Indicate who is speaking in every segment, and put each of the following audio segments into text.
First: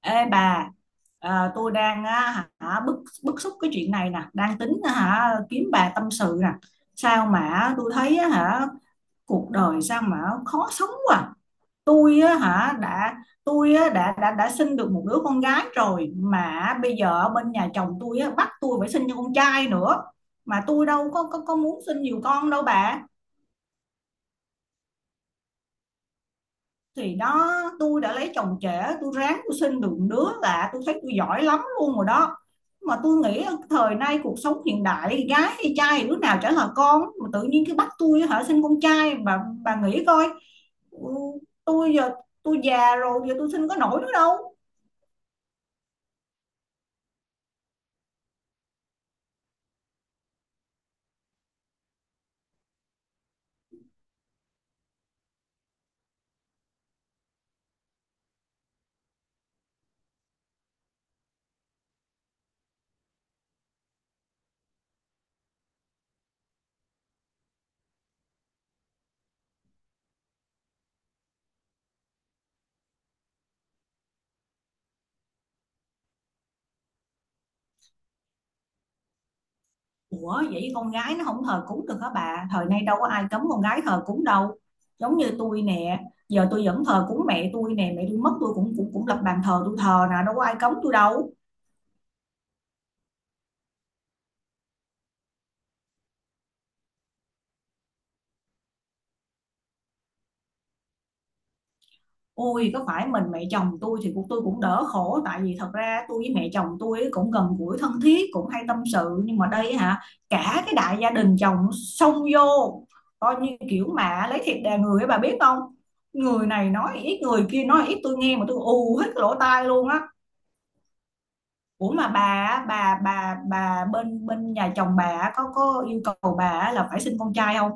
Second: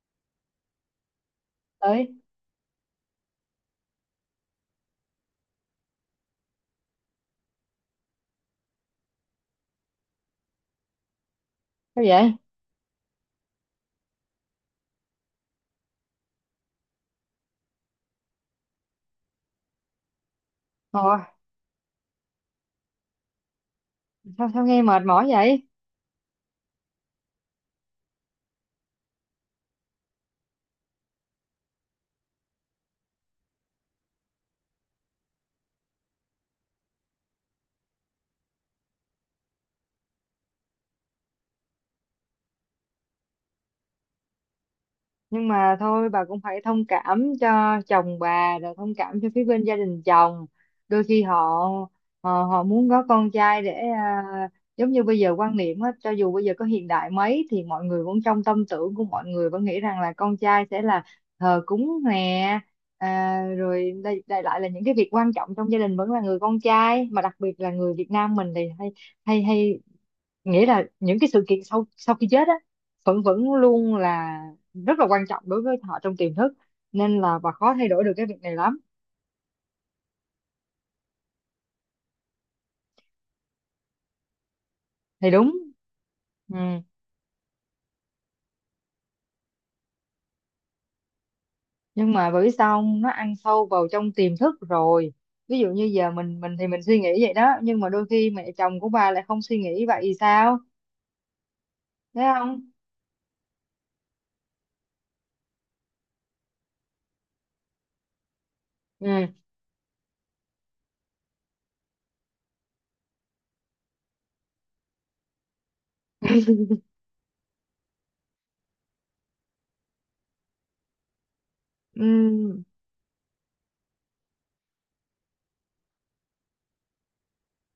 Speaker 1: Ê bà, tôi đang
Speaker 2: Ơi,
Speaker 1: á, hả, bức bức xúc cái chuyện này nè, đang tính á, hả kiếm bà tâm sự nè. Sao mà tôi thấy á, hả cuộc đời sao mà khó sống quá.
Speaker 2: sao
Speaker 1: Tôi
Speaker 2: vậy?
Speaker 1: á, hả đã tôi á, đã sinh được một đứa con gái rồi, mà bây giờ ở bên nhà chồng tôi á, bắt tôi phải sinh cho con trai nữa. Mà tôi
Speaker 2: Ồ,
Speaker 1: đâu có muốn sinh nhiều con đâu bà.
Speaker 2: sao sao nghe mệt mỏi vậy?
Speaker 1: Thì đó, tôi đã lấy chồng trẻ, tôi ráng tôi sinh được đứa là tôi thấy tôi giỏi lắm luôn rồi đó. Mà tôi nghĩ thời nay cuộc sống hiện đại, gái hay trai thì đứa nào chả là con, mà tự nhiên cái bắt tôi hả sinh con trai. Bà nghĩ coi, ừ, tôi giờ tôi già rồi, giờ tôi sinh có nổi nữa đâu.
Speaker 2: Nhưng mà thôi, bà cũng phải thông cảm cho chồng bà, rồi thông cảm cho phía bên gia đình chồng. Đôi khi họ họ muốn có con trai để à, giống như bây giờ quan niệm á, cho dù bây giờ có hiện đại mấy thì mọi người vẫn, trong tâm tưởng của mọi người vẫn nghĩ rằng là con trai sẽ là thờ cúng nè, rồi đây lại là những cái việc quan trọng trong gia đình vẫn là người con trai, mà đặc biệt là người Việt Nam mình thì hay hay hay nghĩa là những cái sự kiện sau sau khi chết á, vẫn vẫn luôn là rất là quan trọng đối với họ trong tiềm thức. Nên là bà khó thay đổi được cái việc này lắm.
Speaker 1: Ủa vậy con gái nó không thờ cúng được hả bà? Thời nay đâu có ai cấm con gái thờ cúng đâu. Giống như
Speaker 2: Thì đúng.
Speaker 1: tôi nè, giờ
Speaker 2: Ừ.
Speaker 1: tôi vẫn thờ cúng mẹ tôi nè. Mẹ tôi mất tôi cũng cũng cũng lập bàn thờ tôi thờ nè, đâu có ai cấm tôi đâu.
Speaker 2: Nhưng mà bởi vì sao không? Nó ăn sâu vào trong tiềm thức rồi. Ví dụ như giờ mình thì mình suy nghĩ vậy đó, nhưng mà đôi khi mẹ chồng của bà lại không suy nghĩ vậy thì sao? Thấy không?
Speaker 1: Ôi, có phải mình mẹ chồng tôi thì cuộc tôi cũng đỡ khổ, tại vì thật ra tôi với mẹ chồng tôi ấy cũng gần gũi thân thiết, cũng hay tâm sự,
Speaker 2: Ừ.
Speaker 1: nhưng mà đây hả, cả cái đại gia đình chồng xông vô, coi như kiểu mà lấy thịt đè người ấy bà biết không. Người này nói ít, người kia nói ít, tôi nghe mà tôi ù hết cái lỗ tai luôn á. Ủa mà bà
Speaker 2: Ừ.
Speaker 1: á, bà bên bên nhà chồng bà á, có yêu cầu bà á là phải sinh con trai không?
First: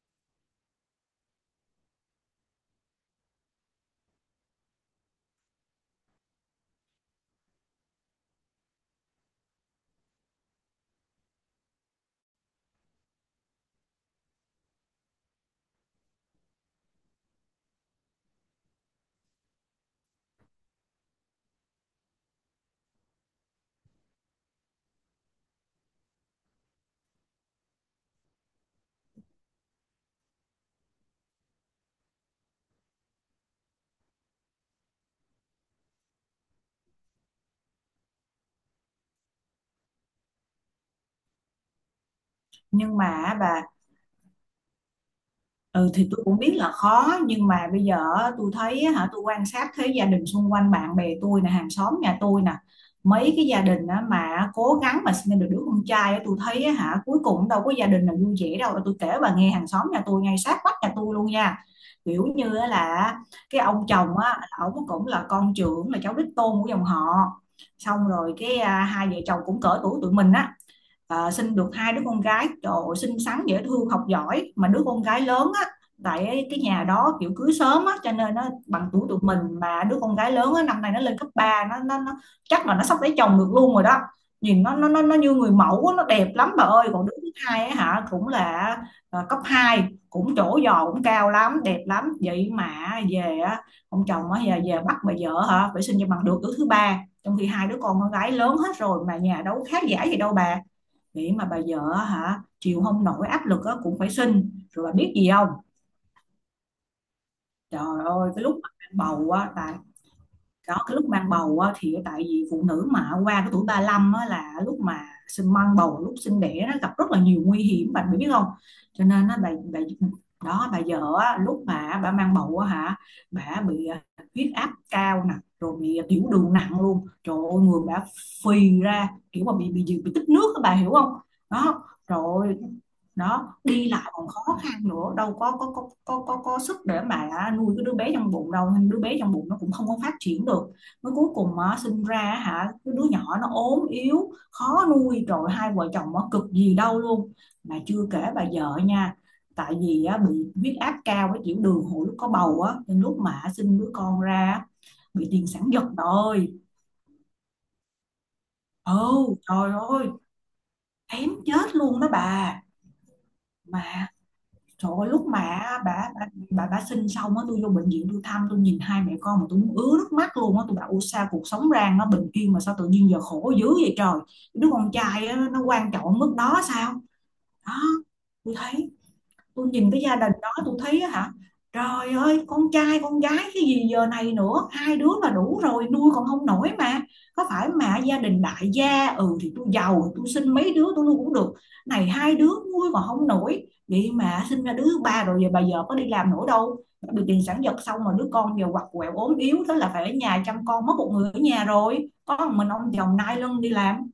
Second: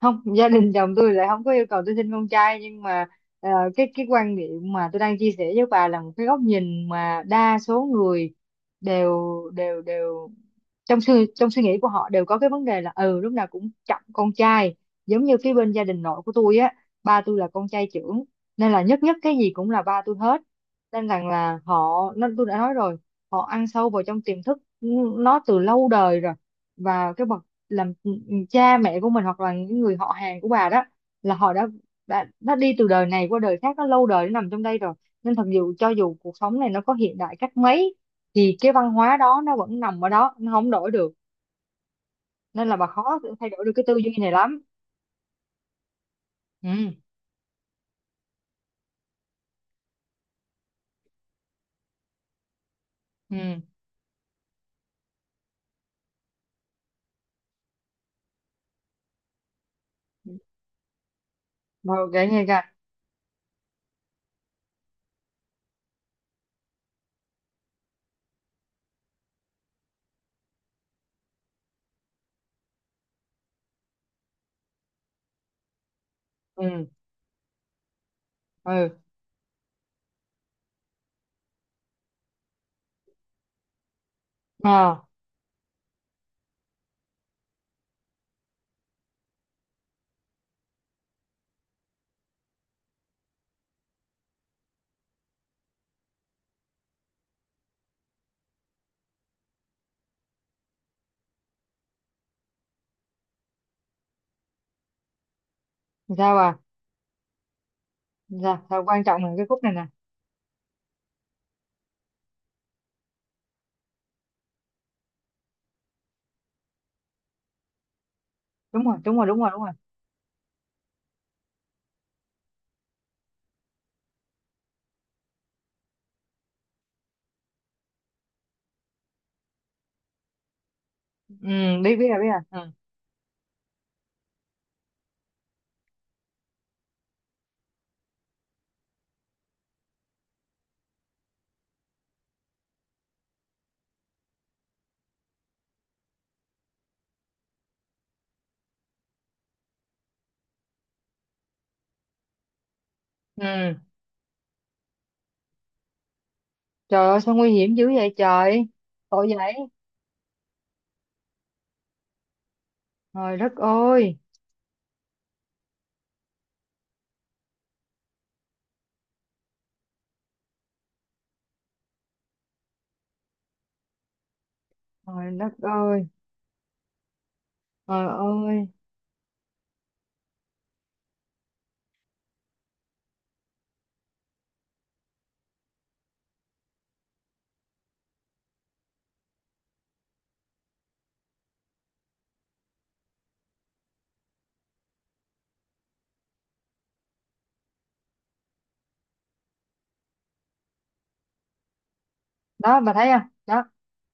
Speaker 2: Không, gia đình chồng tôi lại không có yêu cầu tôi sinh con trai, nhưng mà ờ, cái quan điểm mà tôi đang chia sẻ với bà là một cái góc nhìn mà đa số người đều đều đều trong suy nghĩ của họ đều có cái vấn đề là ừ, lúc nào cũng trọng con trai. Giống như phía bên gia đình nội của tôi á, ba tôi là con trai trưởng nên là nhất nhất cái gì cũng là ba tôi hết. Nên rằng là họ, nó tôi đã nói rồi, họ ăn sâu vào trong tiềm thức, nó từ lâu đời rồi. Và cái bậc làm cha mẹ của mình hoặc là những người họ hàng của bà đó, là họ đã đã đi từ đời này qua đời khác, nó lâu đời, nó nằm trong đây rồi. Nên thật dù cho dù cuộc sống này nó có hiện đại cách mấy thì cái văn hóa đó nó vẫn nằm ở đó, nó không đổi được. Nên là bà
Speaker 1: Nhưng
Speaker 2: khó
Speaker 1: mà
Speaker 2: thay
Speaker 1: bà
Speaker 2: đổi được cái tư duy này lắm.
Speaker 1: Ừ thì tôi cũng biết là
Speaker 2: Ừ.
Speaker 1: khó, nhưng mà bây giờ á, tôi thấy á hả, tôi quan sát thấy gia đình xung quanh, bạn bè tôi nè, hàng xóm nhà tôi nè, mấy cái
Speaker 2: Ừ.
Speaker 1: gia đình á mà cố gắng mà sinh được đứa con trai á, tôi thấy á, hả cuối cùng đâu có gia đình nào vui vẻ đâu. Tôi kể bà nghe, hàng xóm nhà tôi ngay sát vách nhà tôi luôn nha.
Speaker 2: Rồi kể
Speaker 1: Kiểu
Speaker 2: nghe
Speaker 1: như
Speaker 2: kìa.
Speaker 1: á là, cái ông chồng á ổng cũng là con trưởng, là cháu đích tôn của dòng họ. Xong rồi cái hai vợ chồng cũng cỡ tuổi tụi mình á, sinh được hai đứa con gái. Trời ơi, xinh xắn dễ thương học giỏi, mà đứa con gái lớn á, tại cái nhà
Speaker 2: Ừ.
Speaker 1: đó kiểu cưới sớm á, cho nên nó bằng
Speaker 2: Ừ.
Speaker 1: tuổi tụi mình, mà đứa con gái lớn á năm nay nó lên cấp ba, nó chắc là nó sắp lấy chồng được luôn rồi đó. Nhìn nó nó nó,
Speaker 2: À,
Speaker 1: nó như người mẫu á, nó đẹp lắm bà ơi. Còn đứa thứ hai á hả cũng là cấp hai, cũng trổ giò cũng cao lắm, đẹp lắm. Vậy mà về á, ông chồng á về bắt bà vợ hả phải sinh cho bằng được đứa thứ ba, trong khi hai đứa con gái lớn hết rồi, mà nhà đâu có khá giả gì đâu bà. Nghĩ mà bà vợ hả chịu không nổi áp lực á cũng phải sinh rồi. Bà biết gì không?
Speaker 2: sao? À,
Speaker 1: Trời ơi, cái lúc
Speaker 2: sao,
Speaker 1: mà
Speaker 2: sao quan
Speaker 1: mang
Speaker 2: trọng là
Speaker 1: bầu
Speaker 2: cái
Speaker 1: á,
Speaker 2: khúc này
Speaker 1: tại
Speaker 2: nè.
Speaker 1: đó, cái lúc mang bầu á thì tại vì phụ nữ mà qua cái tuổi 35 á là lúc mà sinh, mang bầu, lúc sinh đẻ nó gặp rất là nhiều nguy hiểm bạn biết không.
Speaker 2: Đúng rồi,
Speaker 1: Cho
Speaker 2: đúng rồi,
Speaker 1: nên
Speaker 2: đúng
Speaker 1: á
Speaker 2: rồi,
Speaker 1: bà,
Speaker 2: đúng rồi.
Speaker 1: bà đó, bà vợ á, lúc mà bà mang bầu á hả, bà bị huyết áp cao nè, rồi bị tiểu đường nặng luôn. Trời ơi người bà phì ra, kiểu mà bị tích nước á bà hiểu không.
Speaker 2: Ừ.
Speaker 1: Đó
Speaker 2: biết biết rồi, biết
Speaker 1: rồi,
Speaker 2: rồi. Ừ.
Speaker 1: đó đi lại còn khó khăn nữa, đâu có sức để mà nuôi cái đứa bé trong bụng đâu, nên đứa bé trong bụng nó cũng không có phát triển được. Mới cuối cùng á, sinh ra hả, cái đứa nhỏ nó ốm yếu khó nuôi, rồi hai vợ chồng nó cực gì đâu luôn. Mà chưa kể bà vợ nha, tại vì á bị huyết áp cao với tiểu đường hồi lúc có bầu á, nên lúc mà
Speaker 2: Ừ.
Speaker 1: sinh đứa con ra á, bị tiền sản giật rồi.
Speaker 2: Trời ơi, sao nguy hiểm dữ vậy trời.
Speaker 1: Ừ,
Speaker 2: Tội vậy.
Speaker 1: trời ơi, kém chết luôn đó bà.
Speaker 2: Trời đất
Speaker 1: Mà
Speaker 2: ơi.
Speaker 1: trời ơi, lúc mà bà sinh xong á, tôi vô bệnh viện tôi thăm, tôi nhìn hai mẹ con mà tôi muốn ứa nước mắt luôn á. Tôi bảo "Ủa sao cuộc sống rang nó bình yên mà sao tự nhiên giờ khổ dữ vậy trời, đứa con trai
Speaker 2: Trời
Speaker 1: á,
Speaker 2: đất
Speaker 1: nó quan trọng
Speaker 2: ơi.
Speaker 1: ở mức đó sao?" Đó,
Speaker 2: Trời
Speaker 1: tôi
Speaker 2: ơi.
Speaker 1: thấy, tôi nhìn cái gia đình đó tôi thấy á hả, trời ơi, con trai con gái cái gì giờ này nữa, hai đứa là đủ rồi, nuôi còn không nổi mà. Có phải mà gia đình đại gia, ừ thì tôi giàu tôi sinh mấy đứa tôi nuôi cũng được, này hai đứa nuôi còn không nổi vậy mà sinh ra đứa thứ ba. Rồi giờ bà vợ có đi làm nữa đâu, bị tiền sản giật xong mà đứa con giờ quặt quẹo ốm yếu, thế là phải ở nhà chăm con, mất một người ở nhà rồi, có một mình
Speaker 2: Đó,
Speaker 1: ông
Speaker 2: bà thấy
Speaker 1: chồng
Speaker 2: không?
Speaker 1: nai lưng
Speaker 2: Đó,
Speaker 1: đi làm.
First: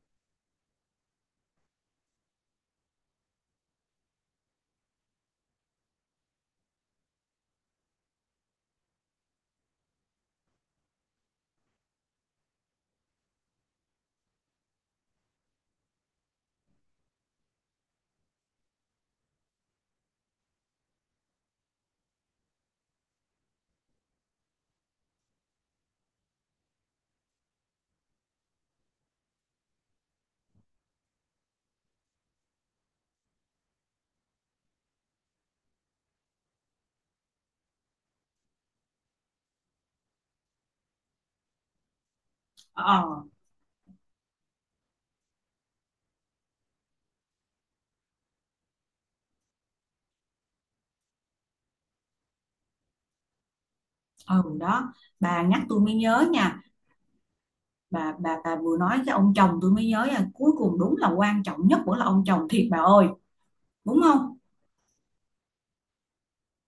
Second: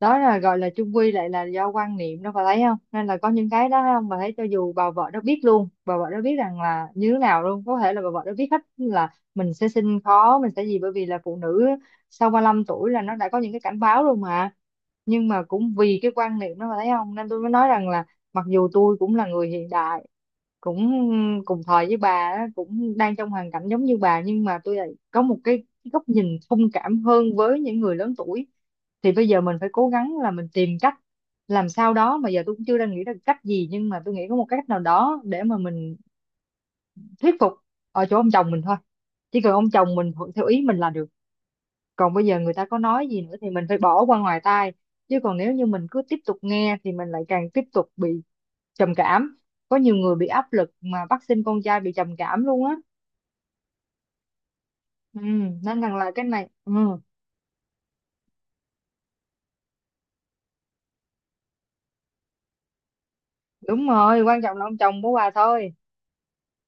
Speaker 2: đó là gọi là chung quy lại là do quan niệm đó, bà thấy không, nên là có những cái đó, thấy không? Bà thấy cho dù bà vợ đó biết luôn, bà vợ đó biết rằng là như thế nào luôn, có thể là bà vợ đó biết hết là mình sẽ sinh khó, mình sẽ gì, bởi vì là phụ nữ sau ba lăm tuổi là nó đã có những cái cảnh báo rồi mà. Nhưng mà cũng vì cái quan niệm đó, bà thấy không, nên tôi mới nói rằng là mặc dù tôi cũng là người hiện đại, cũng cùng thời với bà á, cũng đang trong hoàn cảnh giống như bà, nhưng mà tôi lại có một cái góc nhìn thông cảm hơn với những người lớn tuổi. Thì bây giờ mình phải cố gắng là mình tìm cách làm sao đó, mà giờ tôi cũng chưa đang nghĩ ra cách gì, nhưng mà tôi nghĩ có một cách nào đó để mà mình thuyết phục ở chỗ ông chồng mình thôi. Chỉ cần ông chồng mình thuận theo ý mình là được, còn bây giờ người ta có
Speaker 1: Ờ,
Speaker 2: nói gì nữa thì mình phải bỏ qua ngoài tai. Chứ còn nếu như mình cứ tiếp tục nghe thì mình lại càng tiếp tục bị trầm cảm. Có nhiều người bị áp lực mà bắt sinh con trai bị trầm cảm luôn á.
Speaker 1: ừ đó,
Speaker 2: Ừ,
Speaker 1: bà nhắc
Speaker 2: nên
Speaker 1: tôi mới
Speaker 2: rằng là cái
Speaker 1: nhớ
Speaker 2: này.
Speaker 1: nha.
Speaker 2: Ừ.
Speaker 1: Bà vừa nói cái ông chồng, tôi mới nhớ là cuối cùng đúng là quan trọng nhất vẫn là ông chồng thiệt bà ơi.
Speaker 2: Đúng
Speaker 1: Đúng
Speaker 2: rồi,
Speaker 1: không?
Speaker 2: quan trọng là ông chồng của bà thôi.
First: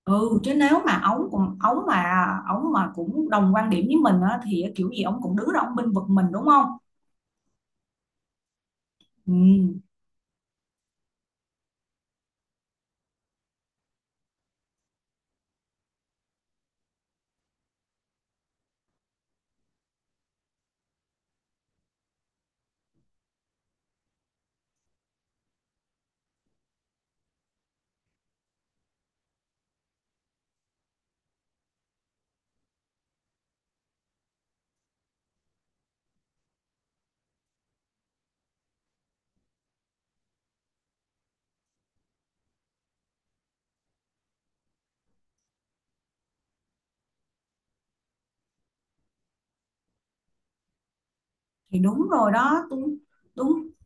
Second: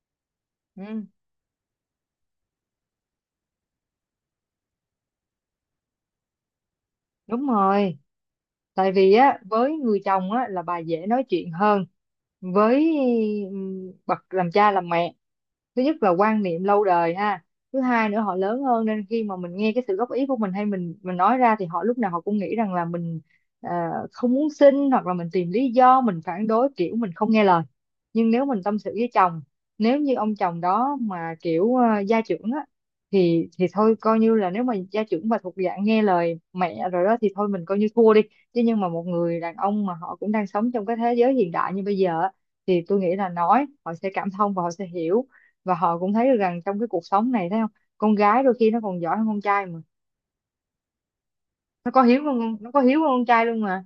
Speaker 1: Ừ, chứ nếu mà
Speaker 2: Ừ.
Speaker 1: ổng mà cũng đồng quan điểm với mình á, thì kiểu gì ổng cũng đứng ra ổng bênh vực mình đúng không.
Speaker 2: Đúng rồi. Tại vì
Speaker 1: Ừ,
Speaker 2: á, với người chồng á là bà dễ nói chuyện hơn. Với ừ, bậc làm cha làm mẹ, thứ nhất là quan niệm lâu đời ha, thứ hai nữa họ lớn hơn, nên khi mà mình nghe cái sự góp ý của mình, hay mình nói ra, thì họ lúc nào họ cũng nghĩ rằng là mình ờ, không muốn xin, hoặc là mình tìm lý do mình phản đối, kiểu mình không nghe lời. Nhưng nếu mình tâm sự với chồng, nếu như ông chồng đó mà kiểu gia trưởng á, thì thôi coi như là nếu mà gia trưởng mà thuộc dạng nghe lời mẹ rồi đó, thì thôi mình coi như thua đi. Chứ nhưng mà một người đàn ông mà họ cũng đang sống trong cái thế giới hiện đại như bây giờ á, thì tôi nghĩ là nói họ sẽ cảm thông và họ sẽ hiểu, và họ cũng thấy được rằng trong cái cuộc sống này, thấy không, con gái đôi khi nó còn giỏi hơn con trai mà.
Speaker 1: thì
Speaker 2: Nó có
Speaker 1: đúng
Speaker 2: hiếu
Speaker 1: rồi
Speaker 2: hơn con,
Speaker 1: đó
Speaker 2: nó có
Speaker 1: tôi
Speaker 2: hiếu hơn con trai luôn
Speaker 1: đúng.
Speaker 2: mà.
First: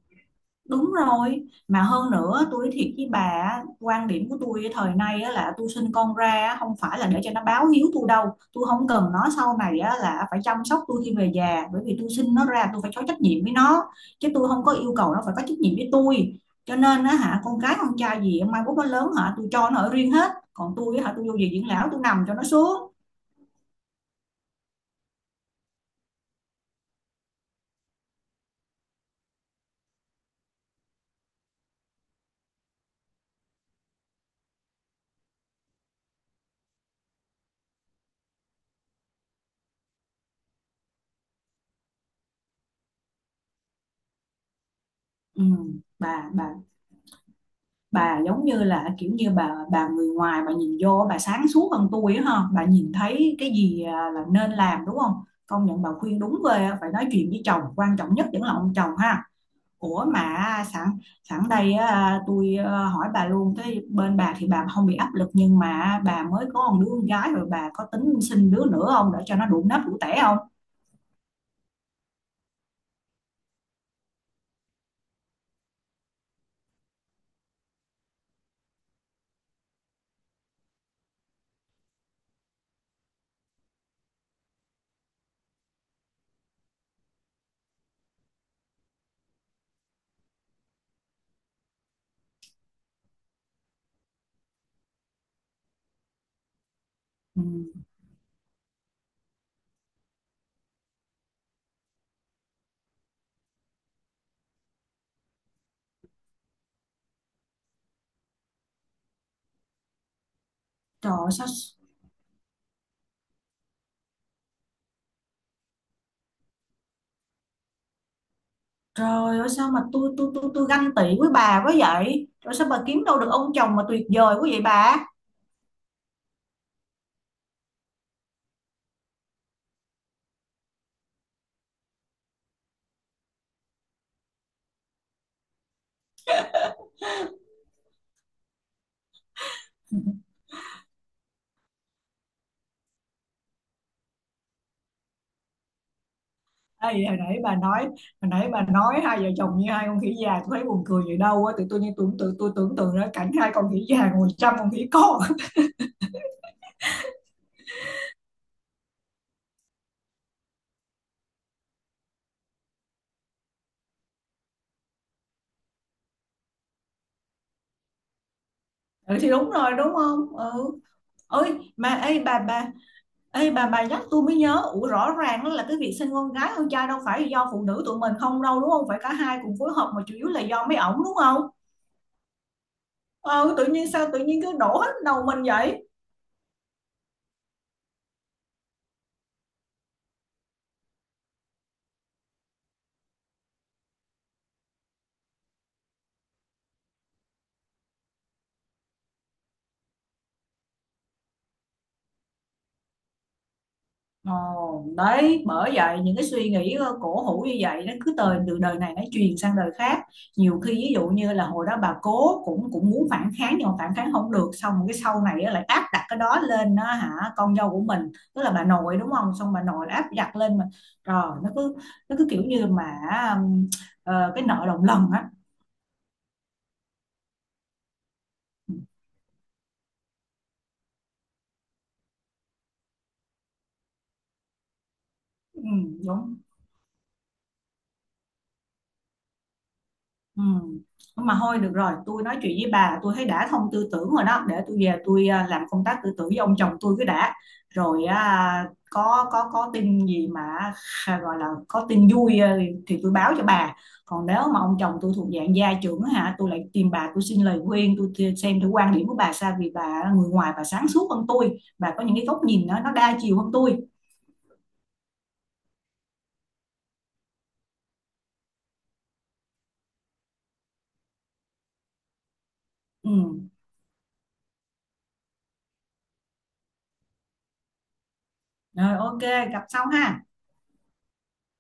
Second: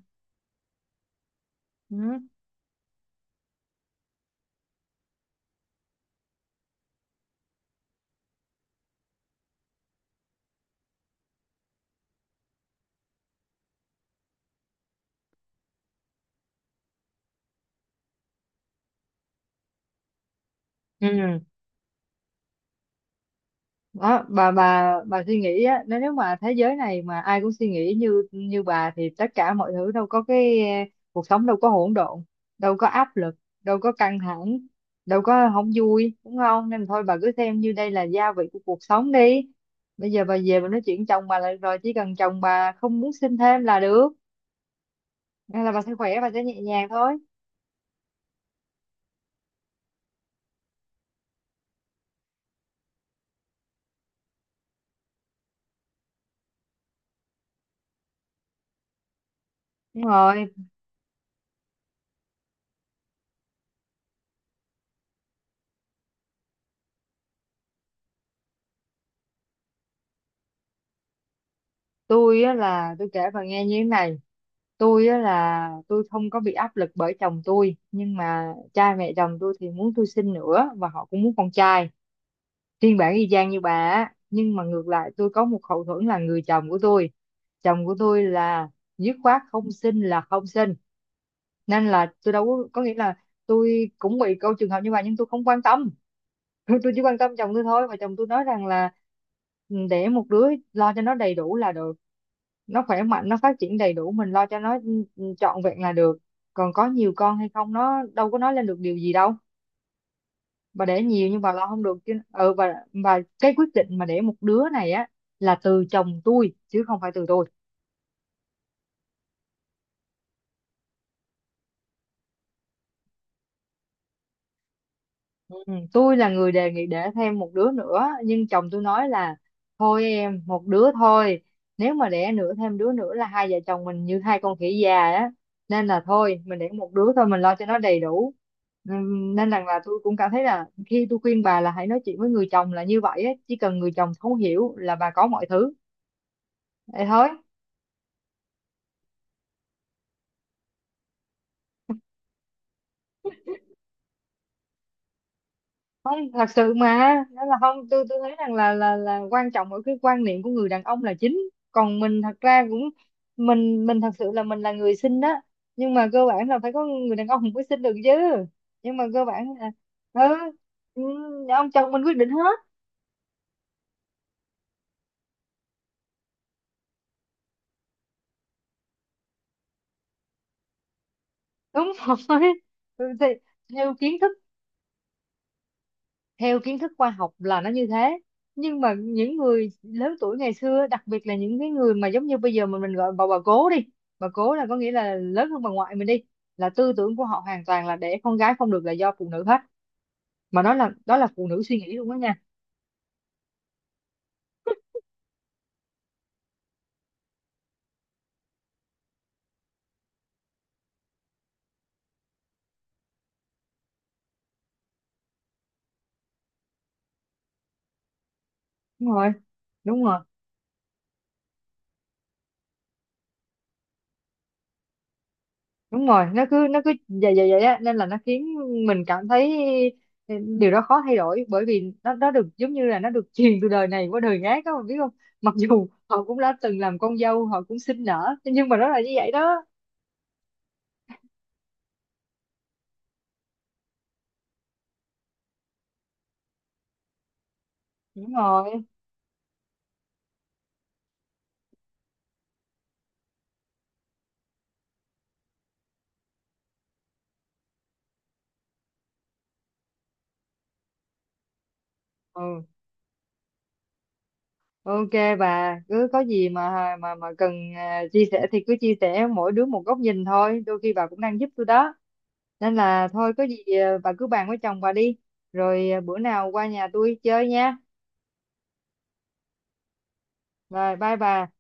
Speaker 1: Đúng rồi, mà hơn
Speaker 2: Ừ.
Speaker 1: nữa tôi nói thiệt với bà á, quan điểm của tôi thời nay á là tôi sinh con ra á, không phải là để cho nó báo hiếu tôi đâu, tôi không cần nó sau này á là phải chăm sóc tôi khi về già, bởi vì tôi sinh nó ra tôi phải có trách nhiệm với nó, chứ tôi không có yêu cầu nó phải có trách nhiệm với tôi. Cho nên á hả, con cái con trai gì mai mốt nó lớn hả, tôi cho nó ở riêng hết, còn tôi á hả tôi vô
Speaker 2: Ừ.
Speaker 1: viện dưỡng lão tôi nằm cho nó xuống.
Speaker 2: Đó, bà suy nghĩ á, nếu nếu mà thế giới này mà ai cũng suy nghĩ như như bà thì tất cả mọi thứ đâu có cái cuộc sống đâu có hỗn độn, đâu có áp lực, đâu có căng thẳng, đâu có không vui, đúng không? Nên thôi bà cứ xem như đây là gia vị của cuộc sống đi. Bây giờ bà về bà nói chuyện chồng bà là được rồi, chỉ cần chồng bà không muốn sinh thêm là được.
Speaker 1: Ừ,
Speaker 2: Nên là bà sẽ khỏe, bà
Speaker 1: bà
Speaker 2: sẽ
Speaker 1: bà
Speaker 2: nhẹ nhàng thôi.
Speaker 1: bà giống như là kiểu như bà người ngoài bà nhìn vô bà sáng suốt hơn tôi á ha, bà nhìn thấy cái gì là nên làm đúng không. Công nhận bà khuyên đúng ghê á, phải nói chuyện với chồng, quan trọng nhất vẫn là ông chồng ha.
Speaker 2: Đúng
Speaker 1: Ủa mà
Speaker 2: rồi.
Speaker 1: sẵn sẵn đây á, tôi hỏi bà luôn, cái bên bà thì bà không bị áp lực, nhưng mà bà mới có một đứa con gái rồi, bà có tính sinh đứa nữa không để cho nó đủ nếp đủ tẻ không?
Speaker 2: Tôi á là tôi kể bà nghe như thế này. Tôi á là tôi không có bị áp lực bởi chồng tôi, nhưng mà cha mẹ chồng tôi thì muốn tôi sinh nữa, và họ cũng muốn con trai, phiên bản y chang như bà á. Nhưng mà ngược lại tôi có một hậu thuẫn là người chồng của tôi. Chồng của tôi là dứt khoát không sinh là không sinh. Nên là tôi đâu có nghĩa là tôi cũng bị câu trường hợp như vậy nhưng tôi không quan tâm. Tôi chỉ quan tâm
Speaker 1: Ừ.
Speaker 2: chồng tôi thôi, và chồng tôi nói rằng là "Ừ, để một đứa lo cho nó đầy đủ là được, nó khỏe mạnh, nó phát triển đầy đủ, mình lo cho nó trọn vẹn là được. Còn có nhiều con hay không nó đâu có nói lên được điều gì đâu. Bà để
Speaker 1: Trời
Speaker 2: nhiều
Speaker 1: ơi,
Speaker 2: nhưng
Speaker 1: sao.
Speaker 2: bà lo không được chứ." Ừ. Và cái quyết định mà để một đứa này á là từ chồng tôi chứ không phải từ tôi.
Speaker 1: Trời ơi sao mà tôi ganh tị với bà quá vậy? Rồi sao bà kiếm đâu được ông chồng mà tuyệt vời quá vậy bà?
Speaker 2: Ừ, tôi là người đề nghị để thêm một đứa nữa, nhưng chồng tôi nói là thôi em một đứa thôi, nếu mà đẻ nữa thêm đứa nữa là hai vợ chồng mình như hai con khỉ già á, nên là thôi mình đẻ một đứa thôi, mình lo cho nó đầy đủ. Nên rằng là tôi cũng cảm thấy là khi tôi khuyên bà là hãy nói chuyện với người chồng là như vậy á, chỉ cần người chồng thấu hiểu là bà có mọi thứ.
Speaker 1: Ê,
Speaker 2: Vậy thôi.
Speaker 1: hồi nãy bà nói hai vợ chồng như hai con khỉ già, tôi thấy buồn cười vậy đâu á, tự tôi như tưởng tượng tôi tưởng tượng ra cảnh hai con khỉ già ngồi chăm con khỉ con.
Speaker 2: Không, thật sự mà đó là, không, tôi tôi thấy rằng là là quan trọng ở cái quan niệm của người đàn ông là chính. Còn mình thật ra cũng, mình thật sự là mình là người sinh đó, nhưng mà cơ bản là phải có người đàn ông mới sinh được chứ. Nhưng mà
Speaker 1: Ừ,
Speaker 2: cơ
Speaker 1: thì đúng
Speaker 2: bản là
Speaker 1: rồi đúng
Speaker 2: ừ,
Speaker 1: không ừ.
Speaker 2: ừ,
Speaker 1: ơi
Speaker 2: ông chồng
Speaker 1: mà
Speaker 2: mình quyết
Speaker 1: ê
Speaker 2: định hết.
Speaker 1: bà Ê bà nhắc tôi mới nhớ, ủa rõ ràng đó là cái việc sinh con gái con trai đâu phải do phụ nữ tụi mình không đâu, đúng không, phải cả hai cùng phối hợp, mà chủ yếu là do mấy ổng đúng không.
Speaker 2: Đúng rồi. Ừ, thì
Speaker 1: Ờ, tự nhiên
Speaker 2: nhiều
Speaker 1: sao
Speaker 2: kiến
Speaker 1: tự
Speaker 2: thức,
Speaker 1: nhiên cứ đổ hết đầu mình vậy.
Speaker 2: theo kiến thức khoa học là nó như thế. Nhưng mà những người lớn tuổi ngày xưa, đặc biệt là những cái người mà giống như bây giờ mình gọi bà cố đi, bà cố là có nghĩa là lớn hơn bà ngoại mình đi, là tư tưởng của họ hoàn toàn là để con gái không được là do phụ nữ hết. Mà đó là phụ nữ suy nghĩ luôn đó nha.
Speaker 1: Ồ, đấy, bởi vậy những cái suy nghĩ cổ hủ như vậy nó cứ từ từ đời này nó truyền sang đời khác. Nhiều khi ví dụ như là hồi đó bà cố cũng cũng muốn phản kháng, nhưng mà phản kháng không được, xong rồi cái sau này á, lại áp đặt cái đó lên đó hả, con dâu của mình tức là bà nội
Speaker 2: Đúng
Speaker 1: đúng
Speaker 2: rồi,
Speaker 1: không, xong bà nội lại
Speaker 2: đúng
Speaker 1: áp
Speaker 2: rồi,
Speaker 1: đặt lên mà. Rồi nó cứ, nó cứ kiểu như mà, ừm, cái nợ đồng lần á.
Speaker 2: đúng rồi. Nó cứ, nó cứ vậy vậy vậy á, nên là nó khiến
Speaker 1: Ừ,
Speaker 2: mình cảm thấy ừ, điều đó khó thay đổi, bởi vì nó được giống như là nó được truyền từ đời này qua đời khác, các bạn biết không. Mặc
Speaker 1: ừ,
Speaker 2: dù họ
Speaker 1: đúng.
Speaker 2: cũng đã từng làm con dâu, họ cũng sinh nở, nhưng mà nó là như vậy đó.
Speaker 1: Ừ. Mà thôi được rồi, tôi nói chuyện với bà tôi thấy đã thông tư tưởng rồi đó, để tôi về tôi làm công tác tư tưởng với ông chồng tôi cứ đã. Rồi
Speaker 2: Đúng rồi.
Speaker 1: có tin gì mà gọi là có tin vui à, thì tôi báo cho bà. Còn nếu mà ông chồng tôi thuộc dạng gia trưởng hả, tôi lại tìm bà tôi xin lời khuyên, tôi xem thử quan điểm của bà sao, vì bà là người ngoài bà sáng suốt hơn tôi, bà có những cái góc
Speaker 2: Ừ.
Speaker 1: nhìn nó đa chiều hơn tôi.
Speaker 2: OK. Bà cứ có gì mà mà cần chia sẻ thì cứ chia sẻ, mỗi đứa một góc nhìn thôi, đôi khi bà cũng đang giúp tôi đó. Nên là thôi
Speaker 1: Ừ.
Speaker 2: có gì bà cứ bàn với chồng bà đi. Rồi bữa nào qua nhà tôi chơi nha.
Speaker 1: Rồi ok, gặp sau ha.
Speaker 2: Rồi, bye bà.